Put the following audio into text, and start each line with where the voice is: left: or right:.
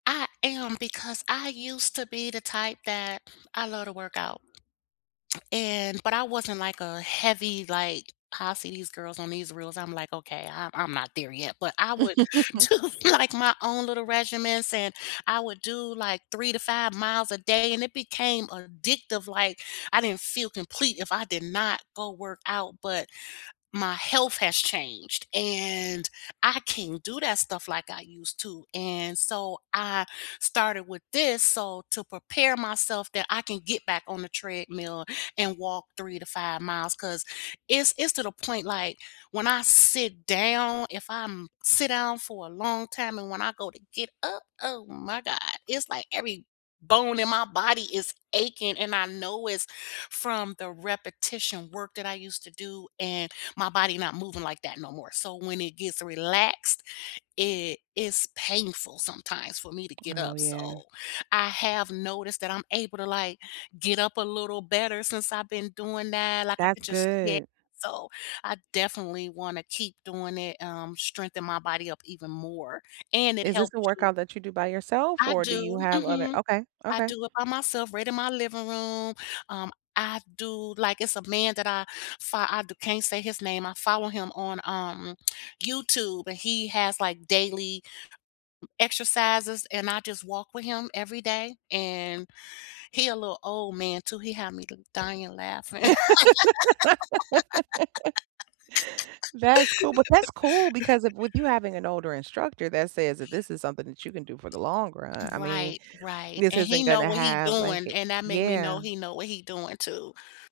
left: I am because I used to be the type that I love to work out and but I wasn't, like, a heavy, like, how I see these girls on these reels I'm, like, "Okay I'm I'm not there yet," but I would do, like, my own little regimens and I would do, like, 3 to 5 miles a day and it became addictive, like, I didn't feel complete if I did not go work out but, my health has changed and I can't do that stuff, like, I used to and so I started with this so to prepare myself that I can get back on the treadmill and walk 3 to 5 miles 'cause it's it's to the point, like, when I sit down if I'm sit down for a long time and when I go to get up, oh, my God, it's, like, every bone in my body is aching and I know it's from the repetition work that I used to do and my body not moving, like, that no more so when it gets relaxed, it is painful sometimes for me to get
right: Oh,
left: up
right: yeah.
left: so I have noticed that I'm able to, like, get up a little better since I've been doing that, like, I
right: That's
left: could just yeah
right: good.
left: so I definitely wanna keep doing it, um, strengthen my body up even more and it
right: Is this
left: helps
right: a
left: you
right: workout that you do by yourself
left: I
right: or do you
left: do,
right: have other
left: mhm.
right: okay,
left: I
right: okay.
left: do it by myself right in my living room. Um, I do like, it's a man that I fo I can't say his name I follow him on, um, YouTube and he has, like, m exercises and I just walk with him every day and he a little old man too he had me dying laughing.
right: That's cool, but, that's cool because if with you having an older instructor that says that this is something that you can do for the long run I mean,
left: Right, right
right: this
left: and he
right: isn't
left: know
right: gonna
left: what he
right: have like
left: doing
right: a
left: and that make me know
right: yeah.
left: he know what he doing too.